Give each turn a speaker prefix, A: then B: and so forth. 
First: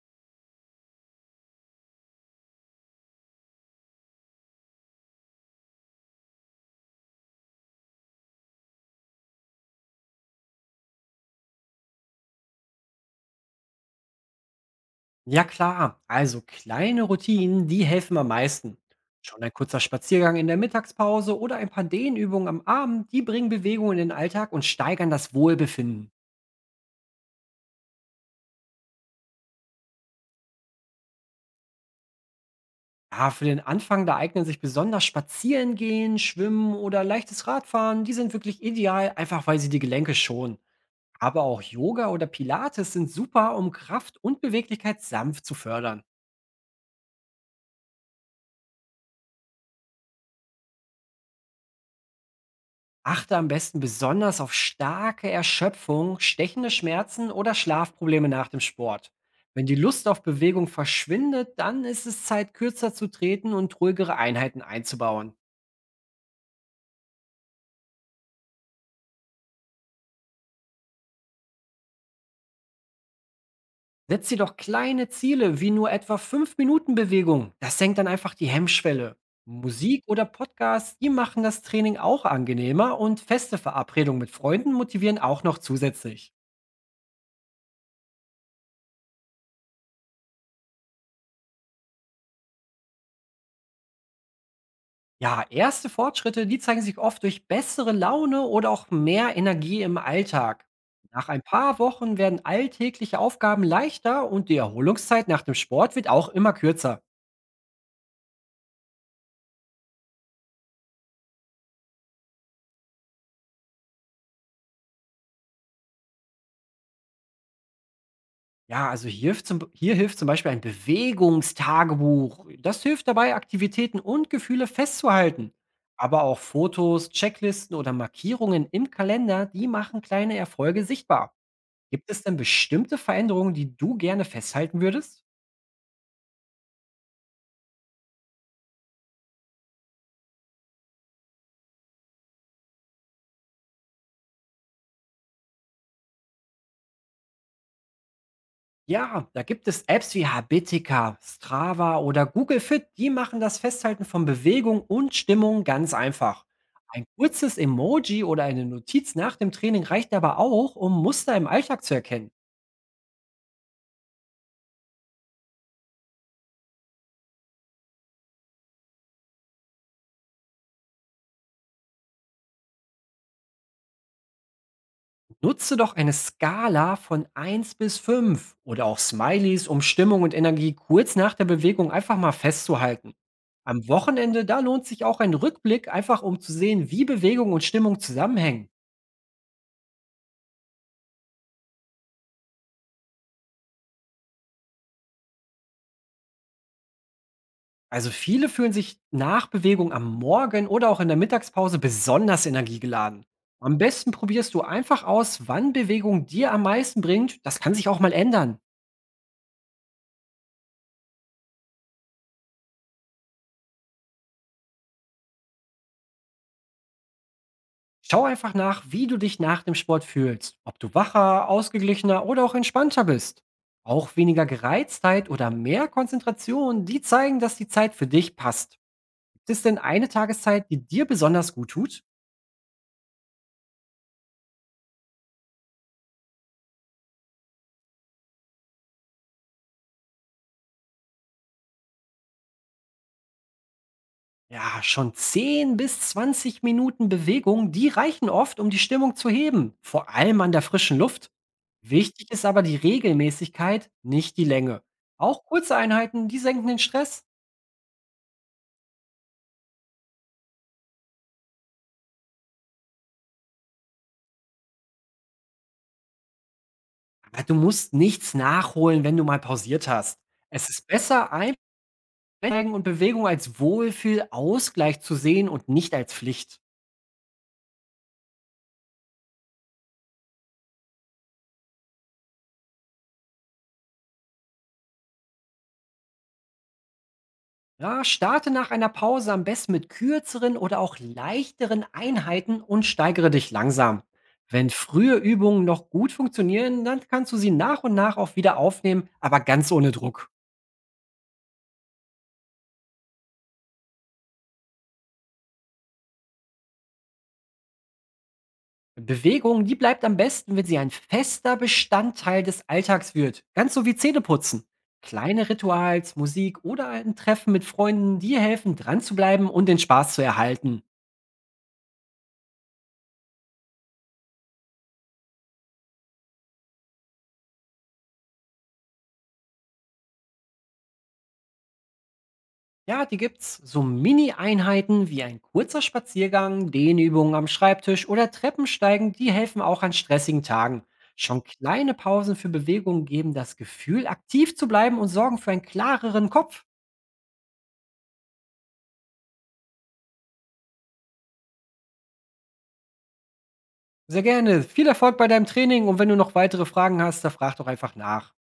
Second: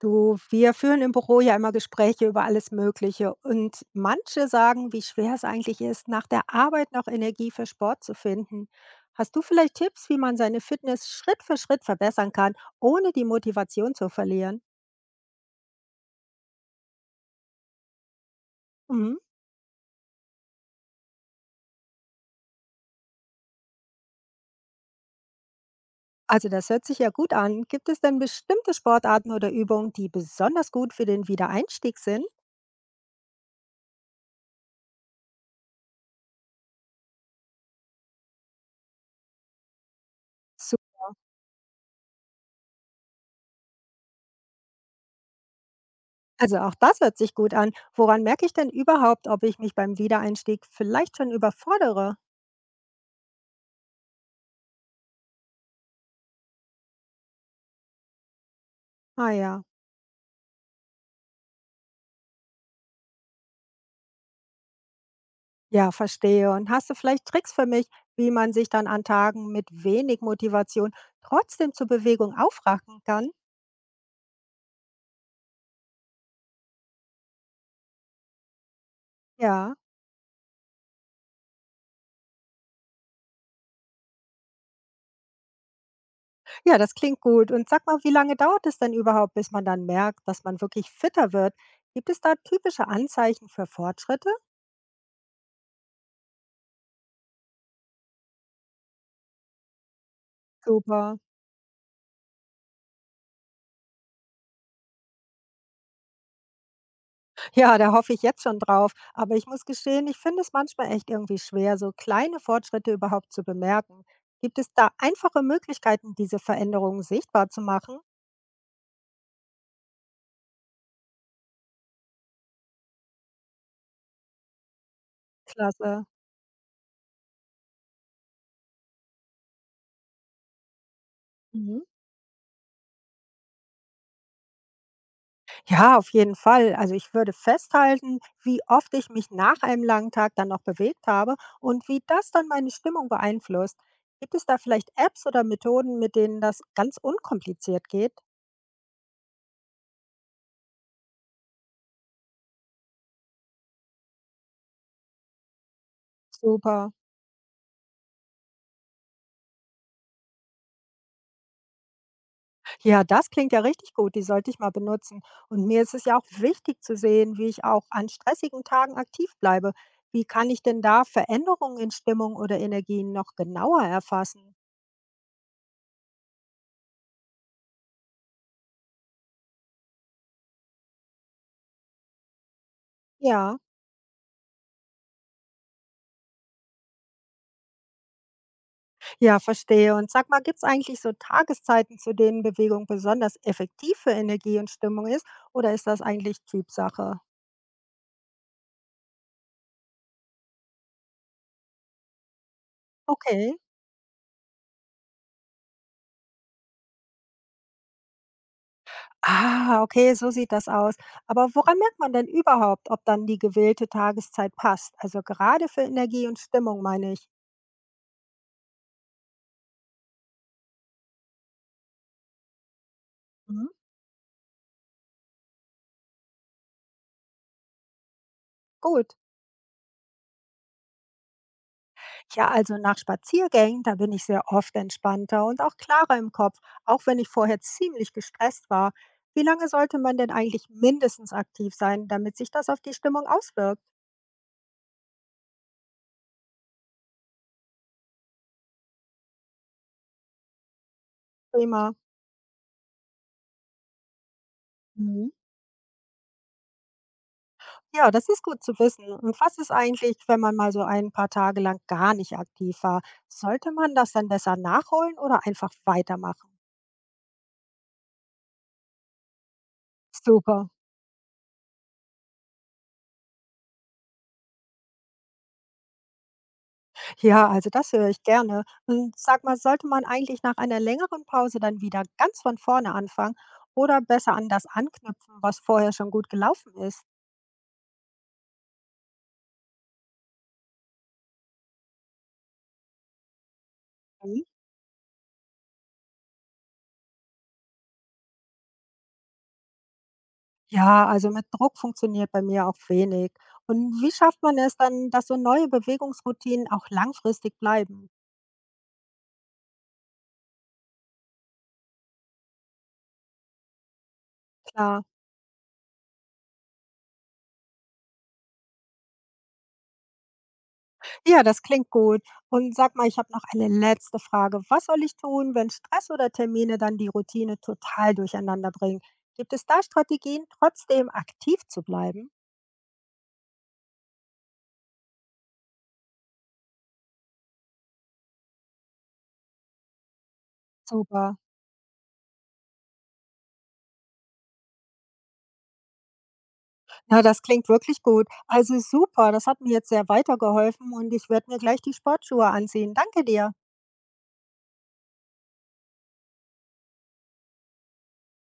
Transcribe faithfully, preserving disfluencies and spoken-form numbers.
A: Du, wir führen im Büro ja immer Gespräche über alles Mögliche und manche sagen, wie schwer es eigentlich ist, nach der Arbeit noch Energie für Sport zu finden. Hast du vielleicht Tipps, wie man seine Fitness Schritt für Schritt verbessern kann, ohne die Motivation zu verlieren?
B: Ja klar, also kleine Routinen, die helfen am meisten.
A: Mhm.
B: Schon ein kurzer Spaziergang in der Mittagspause oder ein paar Dehnübungen am Abend, die bringen Bewegung in den Alltag und steigern das Wohlbefinden.
A: Also das hört sich ja gut an. Gibt es denn bestimmte Sportarten oder Übungen, die besonders gut für den Wiedereinstieg sind?
B: Ja, für den Anfang, da eignen sich besonders Spazierengehen, Schwimmen oder leichtes Radfahren. Die sind wirklich ideal, einfach weil sie die Gelenke schonen.
A: So-
B: Aber auch Yoga oder Pilates sind super, um Kraft und Beweglichkeit sanft zu fördern.
A: Also auch das hört sich gut an. Woran merke ich denn überhaupt, ob ich mich beim Wiedereinstieg vielleicht schon überfordere?
B: Achte am besten besonders auf starke Erschöpfung, stechende Schmerzen oder Schlafprobleme nach dem Sport.
A: Ah ja.
B: Wenn die Lust auf Bewegung verschwindet, dann ist es Zeit, kürzer zu treten und ruhigere Einheiten einzubauen.
A: Ja, verstehe. Und hast du vielleicht Tricks für mich, wie man sich dann an Tagen mit wenig Motivation trotzdem zur Bewegung aufraffen kann?
B: Setz dir doch kleine Ziele wie nur etwa fünf Minuten Bewegung. Das senkt dann einfach die Hemmschwelle.
A: Ja,
B: Musik oder Podcasts, die machen das Training auch angenehmer, und feste Verabredungen mit Freunden motivieren auch noch zusätzlich.
A: ja, das klingt gut. Und sag mal, wie lange dauert es denn überhaupt, bis man dann merkt, dass man wirklich fitter wird? Gibt es da typische Anzeichen für Fortschritte?
B: Ja, erste Fortschritte, die zeigen sich oft durch bessere Laune oder auch mehr Energie im Alltag.
A: Super.
B: Nach ein paar Wochen werden alltägliche Aufgaben leichter und die Erholungszeit nach dem Sport wird auch immer kürzer.
A: Ja, da hoffe ich jetzt schon drauf. Aber ich muss gestehen, ich finde es manchmal echt irgendwie schwer, so kleine Fortschritte überhaupt zu bemerken. Gibt es da einfache Möglichkeiten, diese Veränderungen sichtbar zu machen?
B: Ja, also hier hilft zum, hier hilft zum Beispiel ein Bewegungstagebuch. Das hilft dabei, Aktivitäten und Gefühle festzuhalten.
A: Klasse.
B: Aber auch Fotos, Checklisten oder Markierungen im Kalender, die machen kleine Erfolge sichtbar.
A: Mhm.
B: Gibt es denn bestimmte Veränderungen, die du gerne festhalten würdest?
A: Ja, auf jeden Fall. Also ich würde festhalten, wie oft ich mich nach einem langen Tag dann noch bewegt habe und wie das dann meine Stimmung beeinflusst. Gibt es da vielleicht Apps oder Methoden, mit denen das ganz unkompliziert geht?
B: Ja, da gibt es Apps wie Habitica, Strava oder Google Fit, die machen das Festhalten von Bewegung und Stimmung ganz einfach.
A: Super.
B: Ein kurzes Emoji oder eine Notiz nach dem Training reicht aber auch, um Muster im Alltag zu erkennen.
A: Ja, das klingt ja richtig gut. Die sollte ich mal benutzen. Und mir ist es ja auch wichtig zu sehen, wie ich auch an stressigen Tagen aktiv bleibe. Wie kann ich denn da Veränderungen in Stimmung oder Energien noch genauer erfassen?
B: Nutze doch eine Skala von eins bis fünf oder auch Smileys, um Stimmung und Energie kurz nach der Bewegung einfach mal festzuhalten.
A: Ja.
B: Am Wochenende, da lohnt sich auch ein Rückblick, einfach um zu sehen, wie Bewegung und Stimmung zusammenhängen.
A: Ja, verstehe. Und sag mal, gibt es eigentlich so Tageszeiten, zu denen Bewegung besonders effektiv für Energie und Stimmung ist? Oder ist das eigentlich Typsache?
B: Also viele fühlen sich nach Bewegung am Morgen oder auch in der Mittagspause besonders energiegeladen.
A: Okay.
B: Am besten probierst du einfach aus, wann Bewegung dir am meisten bringt. Das kann sich auch mal ändern.
A: Ah, okay, so sieht das aus. Aber woran merkt man denn überhaupt, ob dann die gewählte Tageszeit passt? Also gerade für Energie und Stimmung, meine ich.
B: Schau einfach nach, wie du dich nach dem Sport fühlst. Ob du wacher, ausgeglichener oder auch entspannter bist.
A: Mhm.
B: Auch weniger Gereiztheit oder mehr Konzentration, die zeigen, dass die Zeit für dich passt.
A: Gut.
B: Ist denn eine Tageszeit, die dir besonders gut tut?
A: Ja, also nach Spaziergängen, da bin ich sehr oft entspannter und auch klarer im Kopf, auch wenn ich vorher ziemlich gestresst war. Wie lange sollte man denn eigentlich mindestens aktiv sein, damit sich das auf die Stimmung auswirkt?
B: Ja, schon zehn bis zwanzig Minuten Bewegung, die reichen oft, um die Stimmung zu heben, vor allem an der frischen Luft.
A: Prima.
B: Wichtig ist aber die Regelmäßigkeit, nicht die Länge.
A: Mhm.
B: Auch kurze Einheiten, die senken den Stress.
A: Ja, das ist gut zu wissen. Und was ist eigentlich, wenn man mal so ein paar Tage lang gar nicht aktiv war? Sollte man das dann besser nachholen oder einfach weitermachen?
B: Aber du musst nichts nachholen, wenn du mal pausiert hast. Es
A: Super.
B: ist besser, Einsteigen und Bewegung als Wohlfühl-Ausgleich zu sehen und nicht als Pflicht.
A: Ja, also das höre ich gerne. Und sag mal, sollte man eigentlich nach einer längeren Pause dann wieder ganz von vorne anfangen oder besser an das anknüpfen, was vorher schon gut gelaufen ist?
B: Ja, starte nach einer Pause am besten mit kürzeren oder auch leichteren Einheiten und steigere dich langsam.
A: Mhm.
B: Wenn frühe Übungen noch gut funktionieren, dann kannst du sie nach und nach auch wieder aufnehmen, aber ganz ohne Druck.
A: Ja, also mit Druck funktioniert bei mir auch wenig. Und wie schafft man es dann, dass so neue Bewegungsroutinen auch langfristig bleiben?
B: Bewegung, die bleibt am besten, wenn sie ein fester Bestandteil des Alltags wird. Ganz so wie Zähneputzen.
A: Klar.
B: Kleine Rituals, Musik oder ein Treffen mit Freunden, die helfen, dran zu bleiben und den Spaß zu erhalten.
A: Ja, das klingt gut. Und sag mal, ich habe noch eine letzte Frage. Was soll ich tun, wenn Stress oder Termine dann die Routine total durcheinander bringen? Gibt es da Strategien, trotzdem aktiv zu bleiben?
B: Ja, die gibt's. So Mini-Einheiten wie ein kurzer Spaziergang, Dehnübungen am Schreibtisch oder Treppensteigen, die helfen auch an stressigen Tagen.
A: Super.
B: Schon kleine Pausen für Bewegung geben das Gefühl, aktiv zu bleiben und sorgen für einen klareren Kopf.
A: Na, das klingt wirklich gut. Also super, das hat mir jetzt sehr weitergeholfen und ich werde mir gleich die Sportschuhe anziehen. Danke dir.
B: Sehr gerne. Viel Erfolg bei deinem Training, und wenn du noch weitere Fragen hast, dann frag doch einfach nach.